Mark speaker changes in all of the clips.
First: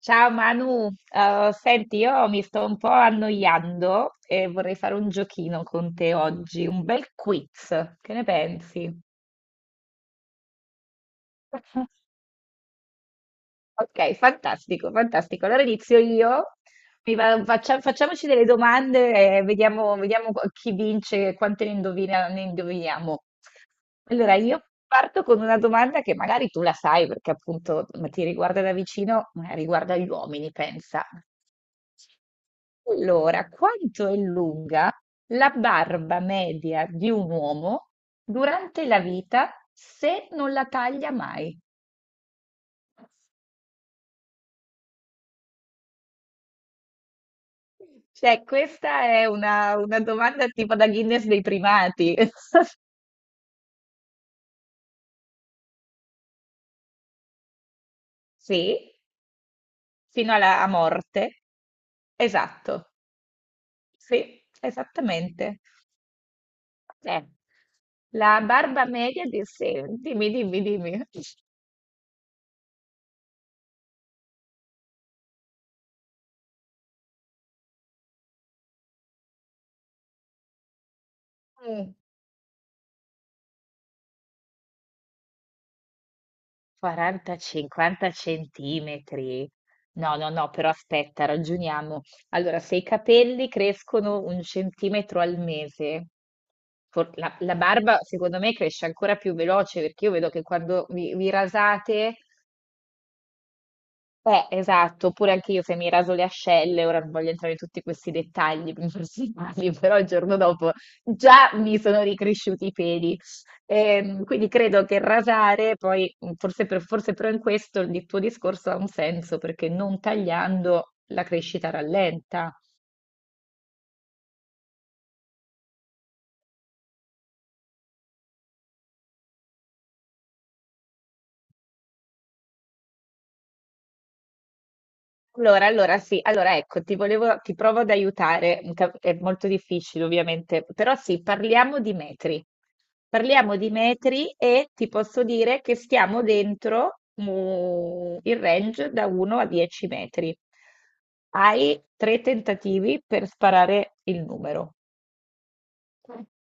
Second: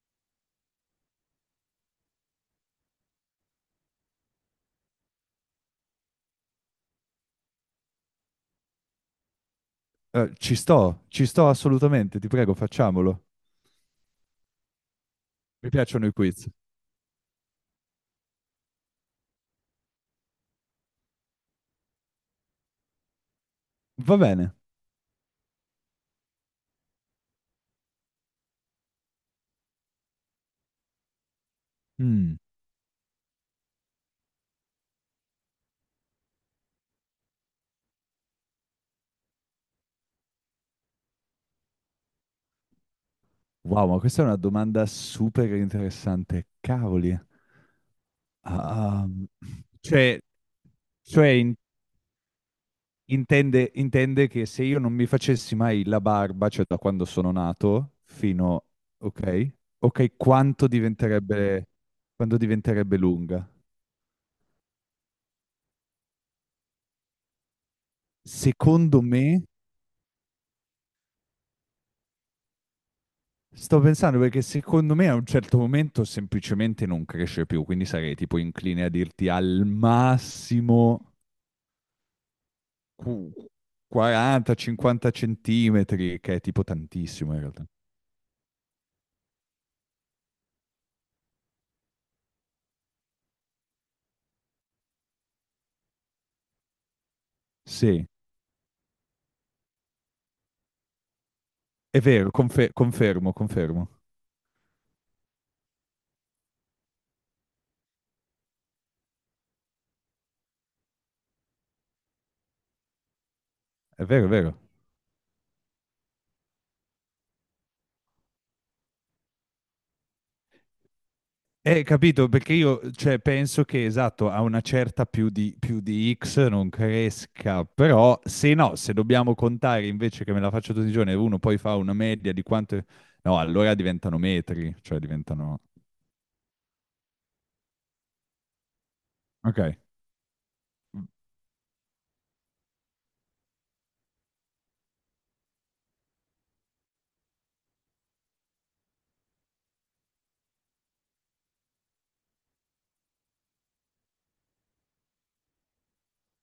Speaker 1: Ciao Manu. Senti, io mi sto un po' annoiando e vorrei fare un giochino con te oggi, un bel quiz. Che ne pensi?
Speaker 2: Ci sto, ci sto assolutamente, ti prego, facciamolo.
Speaker 1: Ok, fantastico, fantastico. Allora
Speaker 2: Mi
Speaker 1: inizio
Speaker 2: piacciono i quiz.
Speaker 1: io. Facciamoci delle domande e vediamo chi vince e quante ne indoviniamo.
Speaker 2: Va
Speaker 1: Allora,
Speaker 2: bene.
Speaker 1: io parto con una domanda che magari tu la sai perché appunto ma ti riguarda da vicino, ma riguarda gli uomini, pensa.
Speaker 2: Mm,
Speaker 1: Allora, quanto è lunga la barba media di un uomo durante la vita se non la taglia mai?
Speaker 2: Wow, ma questa è una domanda super interessante. Cavoli.
Speaker 1: Cioè, questa
Speaker 2: Ah,
Speaker 1: è una
Speaker 2: cioè,
Speaker 1: domanda tipo da Guinness
Speaker 2: cioè
Speaker 1: dei
Speaker 2: in-
Speaker 1: primati.
Speaker 2: intende, intende che se io non mi facessi mai la barba, cioè da quando sono nato, fino...
Speaker 1: Sì,
Speaker 2: Ok, ok,
Speaker 1: fino alla a morte.
Speaker 2: quando
Speaker 1: Esatto,
Speaker 2: diventerebbe lunga?
Speaker 1: sì, esattamente. Eh, la barba
Speaker 2: Secondo
Speaker 1: media di.
Speaker 2: me...
Speaker 1: Sì, dimmi, dimmi, dimmi.
Speaker 2: Sto pensando perché secondo me a un certo momento semplicemente non cresce più, quindi sarei tipo incline a dirti al massimo
Speaker 1: Mm.
Speaker 2: qu- 40-50 centimetri, che è tipo tantissimo
Speaker 1: 40,
Speaker 2: in realtà.
Speaker 1: 50 centimetri. No, no, no, però aspetta, ragioniamo. Allora, se i capelli crescono un centimetro al mese, la barba
Speaker 2: Sì,
Speaker 1: secondo me cresce ancora più veloce perché io vedo che quando vi
Speaker 2: è
Speaker 1: rasate
Speaker 2: vero, confermo, confermo.
Speaker 1: esatto, oppure anche io se mi raso le ascelle, ora non voglio entrare in tutti questi dettagli personali, però il giorno dopo già mi sono ricresciuti i peli.
Speaker 2: È vero, è
Speaker 1: Quindi
Speaker 2: vero.
Speaker 1: credo che rasare, poi forse però in questo il tuo discorso ha un senso, perché non tagliando la crescita
Speaker 2: Capito,
Speaker 1: rallenta.
Speaker 2: perché io, cioè, penso che esatto, a una certa più di X non cresca, però se no, se dobbiamo contare invece che me la faccio tutti i giorni e uno poi fa una media di quanto... No, allora diventano metri, cioè diventano...
Speaker 1: Allora sì, allora ecco, ti provo ad aiutare, è molto
Speaker 2: Ok,
Speaker 1: difficile ovviamente, però sì, parliamo di metri. Parliamo di metri e ti posso dire che stiamo dentro il range da 1 a 10 metri. Hai tre tentativi per sparare il numero.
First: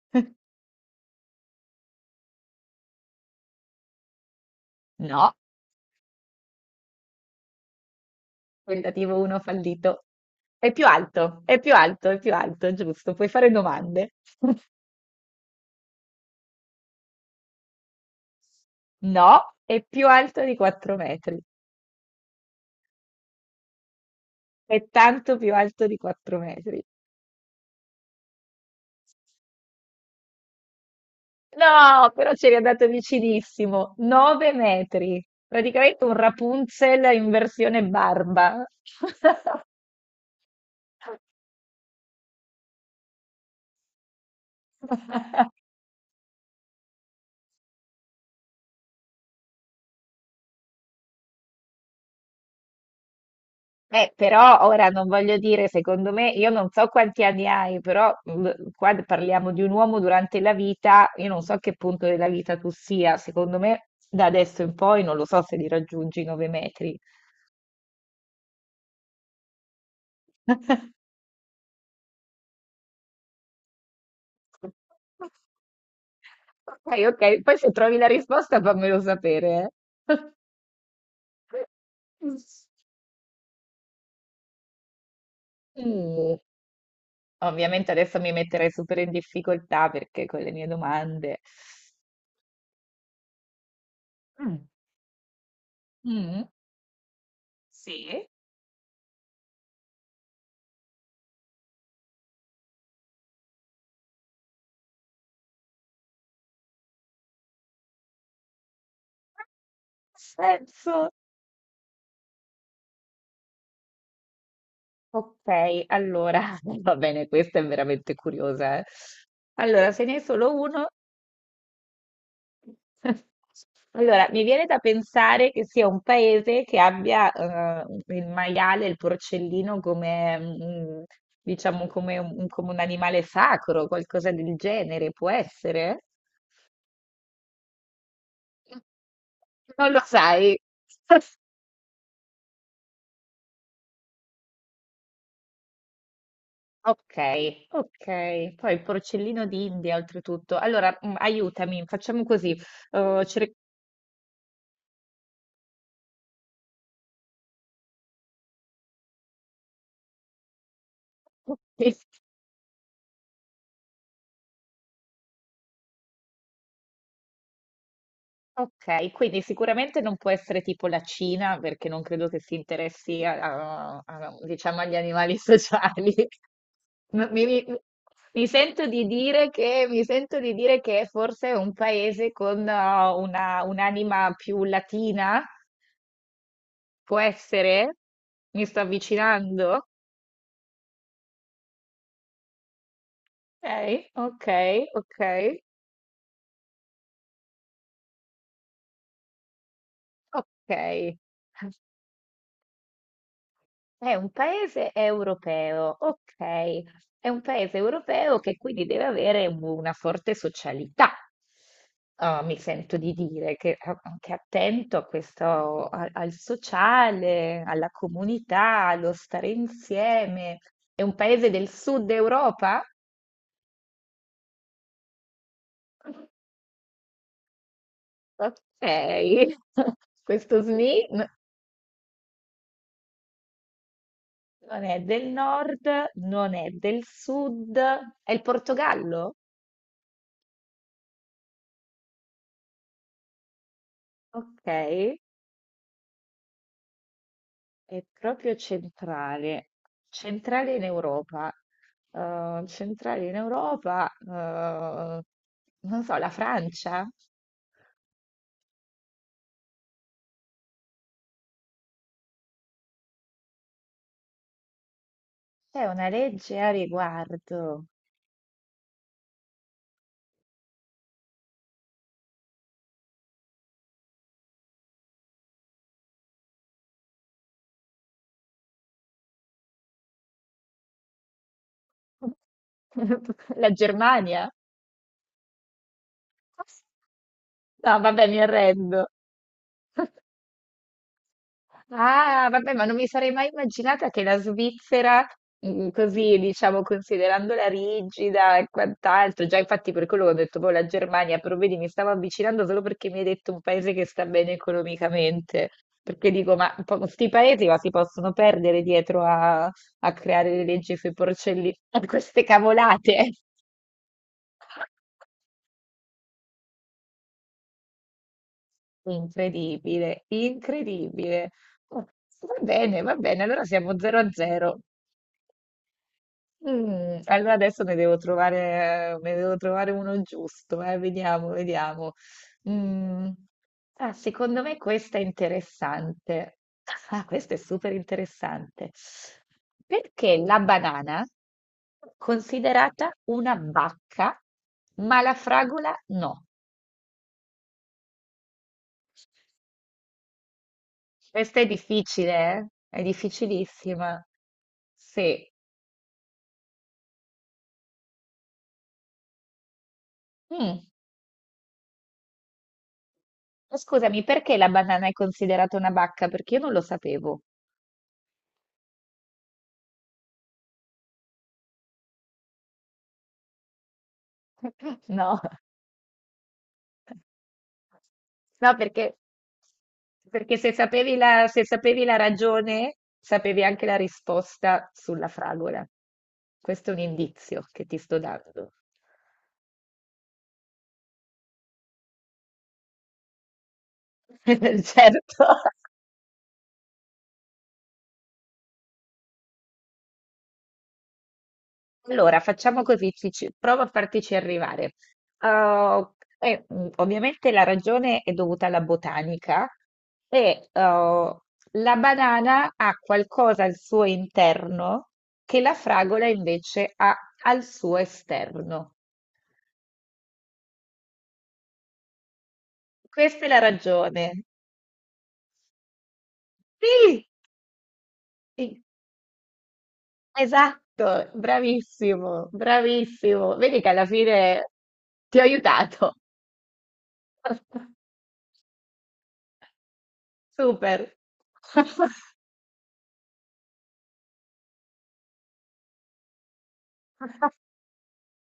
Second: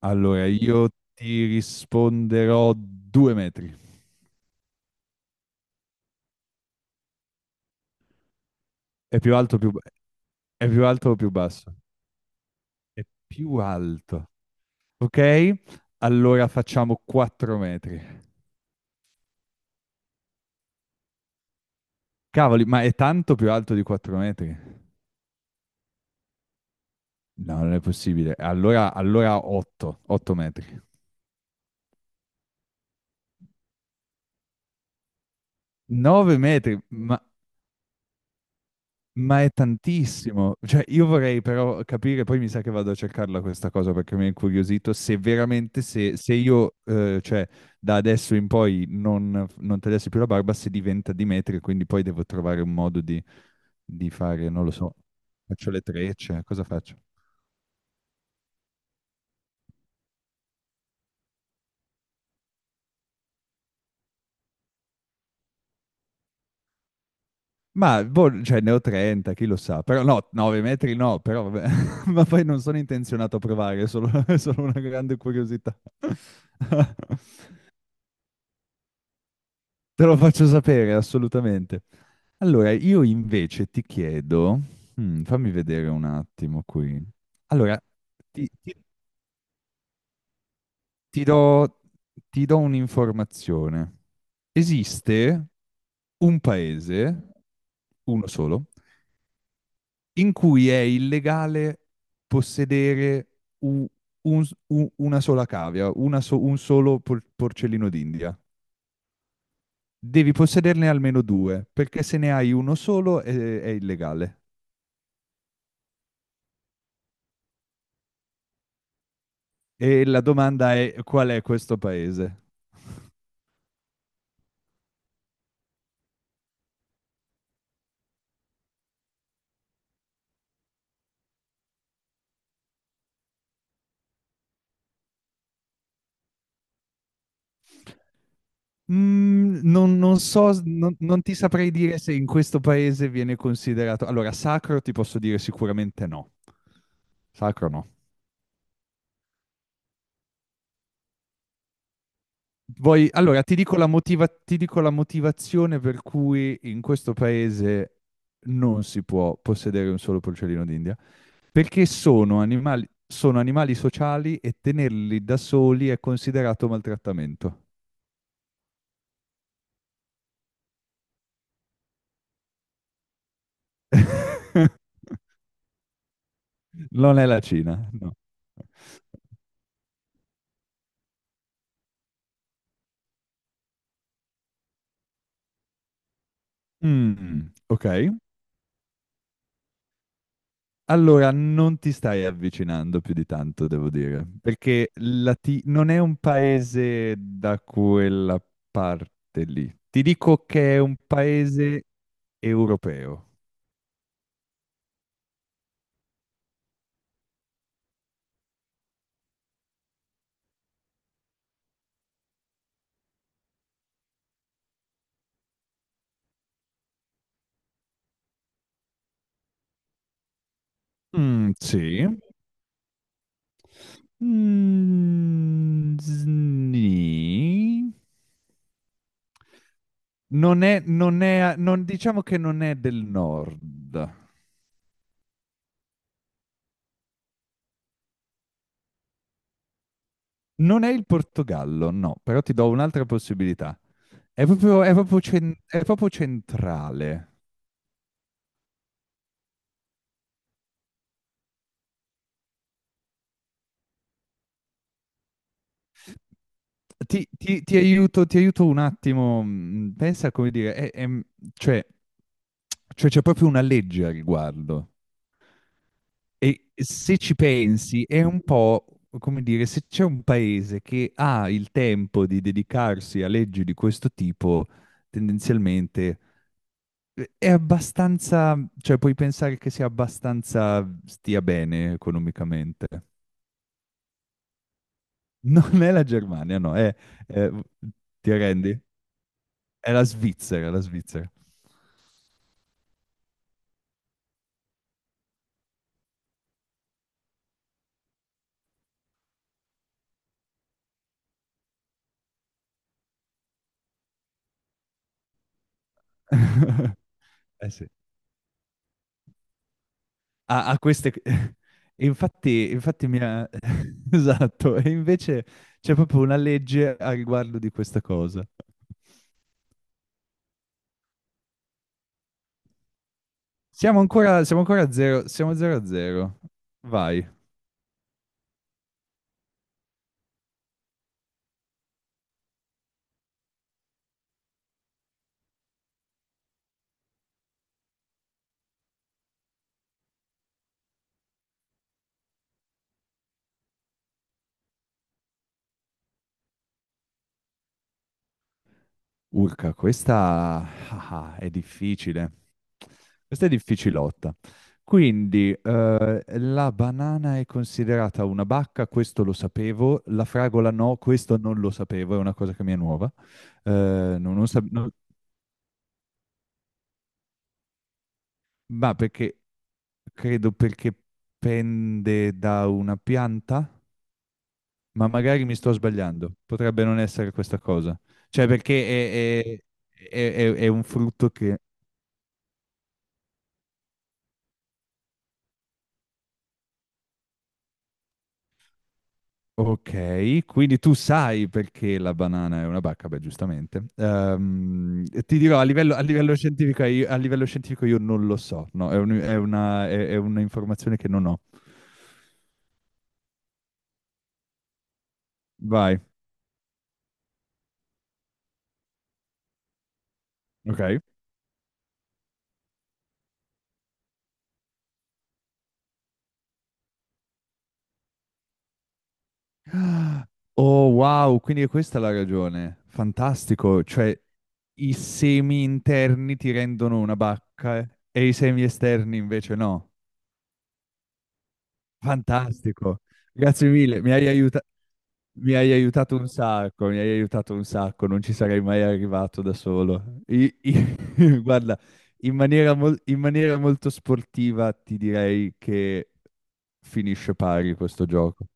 Speaker 2: allora io ti risponderò due metri.
Speaker 1: No, tentativo
Speaker 2: È più
Speaker 1: 1
Speaker 2: alto o più... ba-
Speaker 1: fallito.
Speaker 2: È
Speaker 1: È
Speaker 2: più
Speaker 1: più
Speaker 2: alto o più
Speaker 1: alto, è
Speaker 2: basso?
Speaker 1: più alto, è più alto,
Speaker 2: È
Speaker 1: giusto. Puoi fare
Speaker 2: più
Speaker 1: domande.
Speaker 2: alto. Ok, allora facciamo quattro metri.
Speaker 1: No, è più alto di 4 metri.
Speaker 2: Cavoli, ma è tanto più alto di quattro metri?
Speaker 1: È tanto più alto di 4 metri.
Speaker 2: No, non è possibile. Allora, 8 metri.
Speaker 1: No, però c'eri andato vicinissimo. 9 metri. Praticamente un
Speaker 2: 9 metri,
Speaker 1: Rapunzel in versione barba.
Speaker 2: ma è tantissimo. Cioè, io vorrei però capire, poi mi sa che vado a cercarla questa cosa perché mi ha incuriosito, se veramente, se io, da adesso in poi non tagliassi più la barba, se diventa di metri, quindi poi devo trovare un modo di fare,
Speaker 1: Però
Speaker 2: non lo
Speaker 1: ora
Speaker 2: so,
Speaker 1: non voglio dire,
Speaker 2: faccio le
Speaker 1: secondo me,
Speaker 2: trecce,
Speaker 1: io
Speaker 2: cosa
Speaker 1: non so
Speaker 2: faccio?
Speaker 1: quanti anni hai, però qua parliamo di un uomo durante la vita, io non so a che punto della vita tu sia, secondo me da adesso in poi non lo so se li raggiungi i 9 metri.
Speaker 2: Ma, boh, cioè, ne ho 30, chi lo sa. Però no, 9 metri no, però vabbè. Ma poi non sono intenzionato a provare, è solo, è solo una grande curiosità.
Speaker 1: Ok, ok, poi se trovi la risposta fammelo sapere,
Speaker 2: Te lo
Speaker 1: eh.
Speaker 2: faccio sapere, assolutamente. Allora, io invece ti chiedo, mm, fammi vedere un
Speaker 1: Mm.
Speaker 2: attimo qui. Allora,
Speaker 1: Ovviamente adesso mi
Speaker 2: ti,
Speaker 1: metterei
Speaker 2: ti-
Speaker 1: super in difficoltà perché con le mie
Speaker 2: ti
Speaker 1: domande.
Speaker 2: do, ti do un'informazione.
Speaker 1: Mm.
Speaker 2: Esiste un
Speaker 1: Mm.
Speaker 2: paese, uno
Speaker 1: Sì,
Speaker 2: solo, in cui è illegale possedere u- una sola cavia, un solo porcellino d'India. Devi possederne
Speaker 1: senso.
Speaker 2: almeno due, perché se ne hai uno solo è illegale.
Speaker 1: Ok, allora va bene, questa è veramente curiosa, eh. Allora, se
Speaker 2: E
Speaker 1: ne è
Speaker 2: la
Speaker 1: solo
Speaker 2: domanda
Speaker 1: uno.
Speaker 2: è: qual è questo paese?
Speaker 1: Allora, mi viene da pensare che sia un paese che abbia il maiale, il porcellino come, diciamo, come un animale sacro, qualcosa del genere, può essere? Non lo
Speaker 2: Non so,
Speaker 1: sai.
Speaker 2: non ti saprei dire se in questo paese viene considerato... Allora, sacro ti posso dire sicuramente no.
Speaker 1: Ok,
Speaker 2: Sacro no.
Speaker 1: ok. Poi il porcellino d'India, oltretutto. Allora, aiutami, facciamo così.
Speaker 2: Vuoi- allora,
Speaker 1: Cerchiamo.
Speaker 2: ti dico la motivazione per cui in questo paese non si può possedere un solo porcellino d'India, perché sono animali sociali e tenerli da soli è considerato maltrattamento.
Speaker 1: Ok, quindi sicuramente non può essere tipo la Cina, perché non credo che si interessi diciamo, agli animali sociali.
Speaker 2: Non è
Speaker 1: M-
Speaker 2: la
Speaker 1: Mi, mi-
Speaker 2: Cina, no.
Speaker 1: mi sento di dire che forse è un paese con un'anima più latina, può
Speaker 2: Mm, ok.
Speaker 1: essere? Mi sto avvicinando?
Speaker 2: Allora, non ti stai avvicinando più di tanto, devo
Speaker 1: Ok,
Speaker 2: dire,
Speaker 1: ok,
Speaker 2: perché
Speaker 1: ok,
Speaker 2: Non è un paese da quella parte lì. Ti dico
Speaker 1: ok.
Speaker 2: che è un paese europeo.
Speaker 1: È un paese europeo, ok. È un paese europeo che quindi deve avere una forte socialità. Ah, mi sento di dire che anche attento a questo, al sociale, alla comunità, allo stare insieme. È un paese
Speaker 2: Mm,
Speaker 1: del
Speaker 2: sì.
Speaker 1: sud Europa?
Speaker 2: Mm, sni.
Speaker 1: Ok. Questo
Speaker 2: Non è,
Speaker 1: SMI
Speaker 2: non è, non- diciamo che non è del nord.
Speaker 1: non è del nord, non è del sud, è il Portogallo?
Speaker 2: Non è il Portogallo, no, però ti do un'altra possibilità. È
Speaker 1: Ok.
Speaker 2: proprio, è proprio centrale.
Speaker 1: È proprio centrale, centrale in Europa, eh, centrale in Europa, eh, non so, la Francia.
Speaker 2: Ti aiuto un attimo, pensa, come dire, cioè, cioè c'è proprio una legge a riguardo,
Speaker 1: C'è una legge
Speaker 2: e
Speaker 1: a
Speaker 2: se ci
Speaker 1: riguardo.
Speaker 2: pensi è un po', come dire, se c'è un paese che ha il tempo di dedicarsi a leggi di questo tipo, tendenzialmente è abbastanza, cioè puoi pensare che sia abbastanza, stia bene economicamente.
Speaker 1: La Germania.
Speaker 2: Non è la Germania, no, è-
Speaker 1: No, vabbè,
Speaker 2: ti
Speaker 1: mi
Speaker 2: arrendi?
Speaker 1: arrendo.
Speaker 2: È la Svizzera, è la Svizzera.
Speaker 1: Ah, vabbè, ma non mi sarei mai immaginata che la Svizzera, così diciamo, considerandola rigida e quant'altro, già infatti per quello che ho detto, poi la Germania, però vedi, mi stavo avvicinando solo perché mi hai detto un paese che sta bene economicamente, perché dico, ma questi paesi
Speaker 2: Eh
Speaker 1: ma
Speaker 2: sì.
Speaker 1: si possono perdere dietro a creare le
Speaker 2: Ha ha
Speaker 1: leggi sui
Speaker 2: queste
Speaker 1: porcellini, a
Speaker 2: e
Speaker 1: queste
Speaker 2: infatti mi
Speaker 1: cavolate.
Speaker 2: ha esatto, e invece c'è proprio una legge a riguardo di questa cosa.
Speaker 1: Incredibile, incredibile. Oh, va bene, va bene, allora siamo
Speaker 2: Siamo
Speaker 1: 0 a
Speaker 2: ancora siamo
Speaker 1: 0.
Speaker 2: ancora a 0, siamo 0 a 0. Vai.
Speaker 1: Allora adesso ne devo trovare uno giusto, vediamo, vediamo. Mm, Secondo me questa è interessante. Ah, questa è super interessante. Perché la banana è considerata una bacca, ma la fragola no?
Speaker 2: Urca, questa ah, ah, è
Speaker 1: Questa è
Speaker 2: difficile.
Speaker 1: difficile, eh? È
Speaker 2: Questa è
Speaker 1: difficilissima.
Speaker 2: difficilotta.
Speaker 1: Sì.
Speaker 2: Quindi, la banana è considerata una bacca, questo lo sapevo. La fragola
Speaker 1: Mm,
Speaker 2: no, questo non lo sapevo, è una cosa che mi è nuova. Eh,
Speaker 1: Scusami,
Speaker 2: non, non
Speaker 1: perché
Speaker 2: sa-
Speaker 1: la
Speaker 2: non-
Speaker 1: banana è considerata una bacca? Perché io non lo sapevo.
Speaker 2: ma perché credo perché pende da una pianta, ma
Speaker 1: No,
Speaker 2: magari mi sto sbagliando. Potrebbe non essere questa cosa. Cioè,
Speaker 1: no, perché.
Speaker 2: perché è,
Speaker 1: Perché
Speaker 2: è un frutto che...
Speaker 1: se sapevi la ragione, sapevi anche la risposta sulla fragola. Questo è un indizio che ti sto dando.
Speaker 2: Okay, quindi tu sai perché la banana è una bacca, beh giustamente. Ti
Speaker 1: Certo.
Speaker 2: dirò a livello, a livello scientifico i a livello scientifico io non lo so, no, è un è una è un'informazione che non ho.
Speaker 1: Allora, facciamo così, provo a fartici arrivare.
Speaker 2: Vai,
Speaker 1: Uh, Ovviamente la ragione è dovuta alla botanica e
Speaker 2: okay.
Speaker 1: la banana ha qualcosa al suo interno che la fragola invece ha al suo esterno.
Speaker 2: Ah, oh wow, quindi è questa la ragione.
Speaker 1: Questa è la
Speaker 2: Fantastico, cioè
Speaker 1: ragione.
Speaker 2: i semi interni ti rendono una
Speaker 1: Sì,
Speaker 2: bacca, e i semi
Speaker 1: sì,
Speaker 2: esterni invece no.
Speaker 1: esatto, bravissimo,
Speaker 2: Fantastico,
Speaker 1: bravissimo.
Speaker 2: grazie
Speaker 1: Vedi che
Speaker 2: mille,
Speaker 1: alla
Speaker 2: mi hai aiuta
Speaker 1: fine ti ho
Speaker 2: mi hai
Speaker 1: aiutato.
Speaker 2: aiutato un sacco, mi hai aiutato un sacco, non ci sarei mai arrivato da solo.
Speaker 1: Super.
Speaker 2: Guarda, in maniera molto sportiva ti direi che finisce pari questo gioco.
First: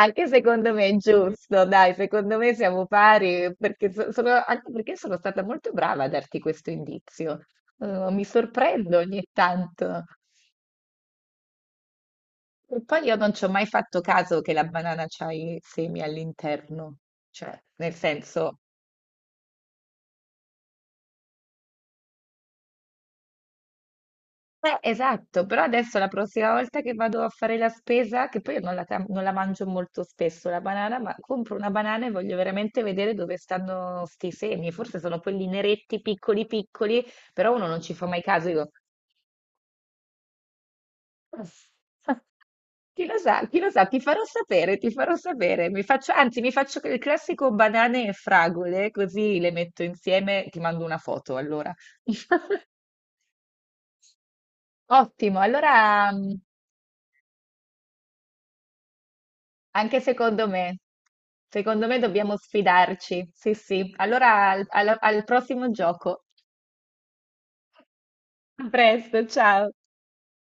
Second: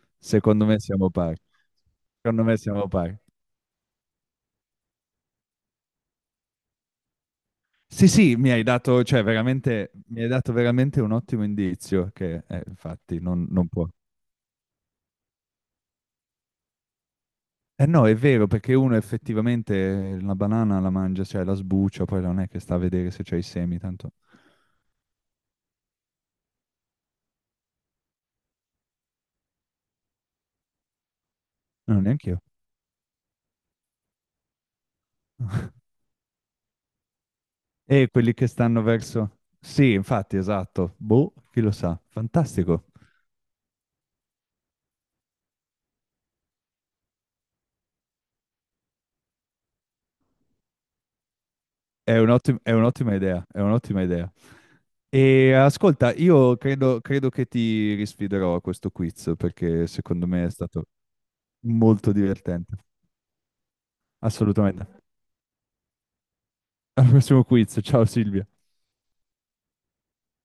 Speaker 1: Anche
Speaker 2: Secondo
Speaker 1: secondo
Speaker 2: me
Speaker 1: me è
Speaker 2: siamo pari.
Speaker 1: giusto, dai, secondo
Speaker 2: Secondo
Speaker 1: me
Speaker 2: me
Speaker 1: siamo
Speaker 2: siamo pari.
Speaker 1: pari, perché sono, anche perché sono stata molto brava a darti questo indizio.
Speaker 2: Sì,
Speaker 1: Mi
Speaker 2: sì, mi hai
Speaker 1: sorprendo
Speaker 2: dato, cioè,
Speaker 1: ogni
Speaker 2: veramente,
Speaker 1: tanto.
Speaker 2: mi hai dato veramente un ottimo indizio che,
Speaker 1: E poi io
Speaker 2: infatti,
Speaker 1: non ci ho mai
Speaker 2: non può.
Speaker 1: fatto caso che la banana c'ha i semi all'interno, cioè,
Speaker 2: Eh
Speaker 1: nel
Speaker 2: no, è vero,
Speaker 1: senso.
Speaker 2: perché uno effettivamente la banana la mangia, cioè la sbuccia, poi non è che sta a vedere se c'è i semi, tanto
Speaker 1: Esatto, però adesso la prossima volta che vado a fare la spesa, che poi io non la mangio molto spesso la banana, ma compro una
Speaker 2: non
Speaker 1: banana e
Speaker 2: neanche
Speaker 1: voglio
Speaker 2: io.
Speaker 1: veramente vedere dove stanno sti semi. Forse sono quelli neretti, piccoli piccoli, però uno non ci fa
Speaker 2: E
Speaker 1: mai
Speaker 2: quelli che
Speaker 1: caso. Io
Speaker 2: stanno verso... Sì, infatti, esatto. Boh, chi lo sa.
Speaker 1: dico.
Speaker 2: Fantastico.
Speaker 1: Chi lo sa, ti farò sapere, ti farò sapere. Mi faccio, anzi, mi faccio il classico banane e fragole, così le metto insieme, ti mando una foto allora.
Speaker 2: È un'ottima idea, è un'ottima idea.
Speaker 1: Ottimo,
Speaker 2: E
Speaker 1: allora
Speaker 2: ascolta,
Speaker 1: mm,
Speaker 2: io credo, credo che ti risfiderò a questo quiz, perché
Speaker 1: Anche
Speaker 2: secondo me
Speaker 1: secondo
Speaker 2: è
Speaker 1: me.
Speaker 2: stato
Speaker 1: Secondo me
Speaker 2: molto
Speaker 1: dobbiamo
Speaker 2: divertente.
Speaker 1: sfidarci. Sì, sì. Allora al
Speaker 2: Assolutamente.
Speaker 1: al- al prossimo gioco.
Speaker 2: Al prossimo quiz. Ciao Silvia.
Speaker 1: A presto, ciao.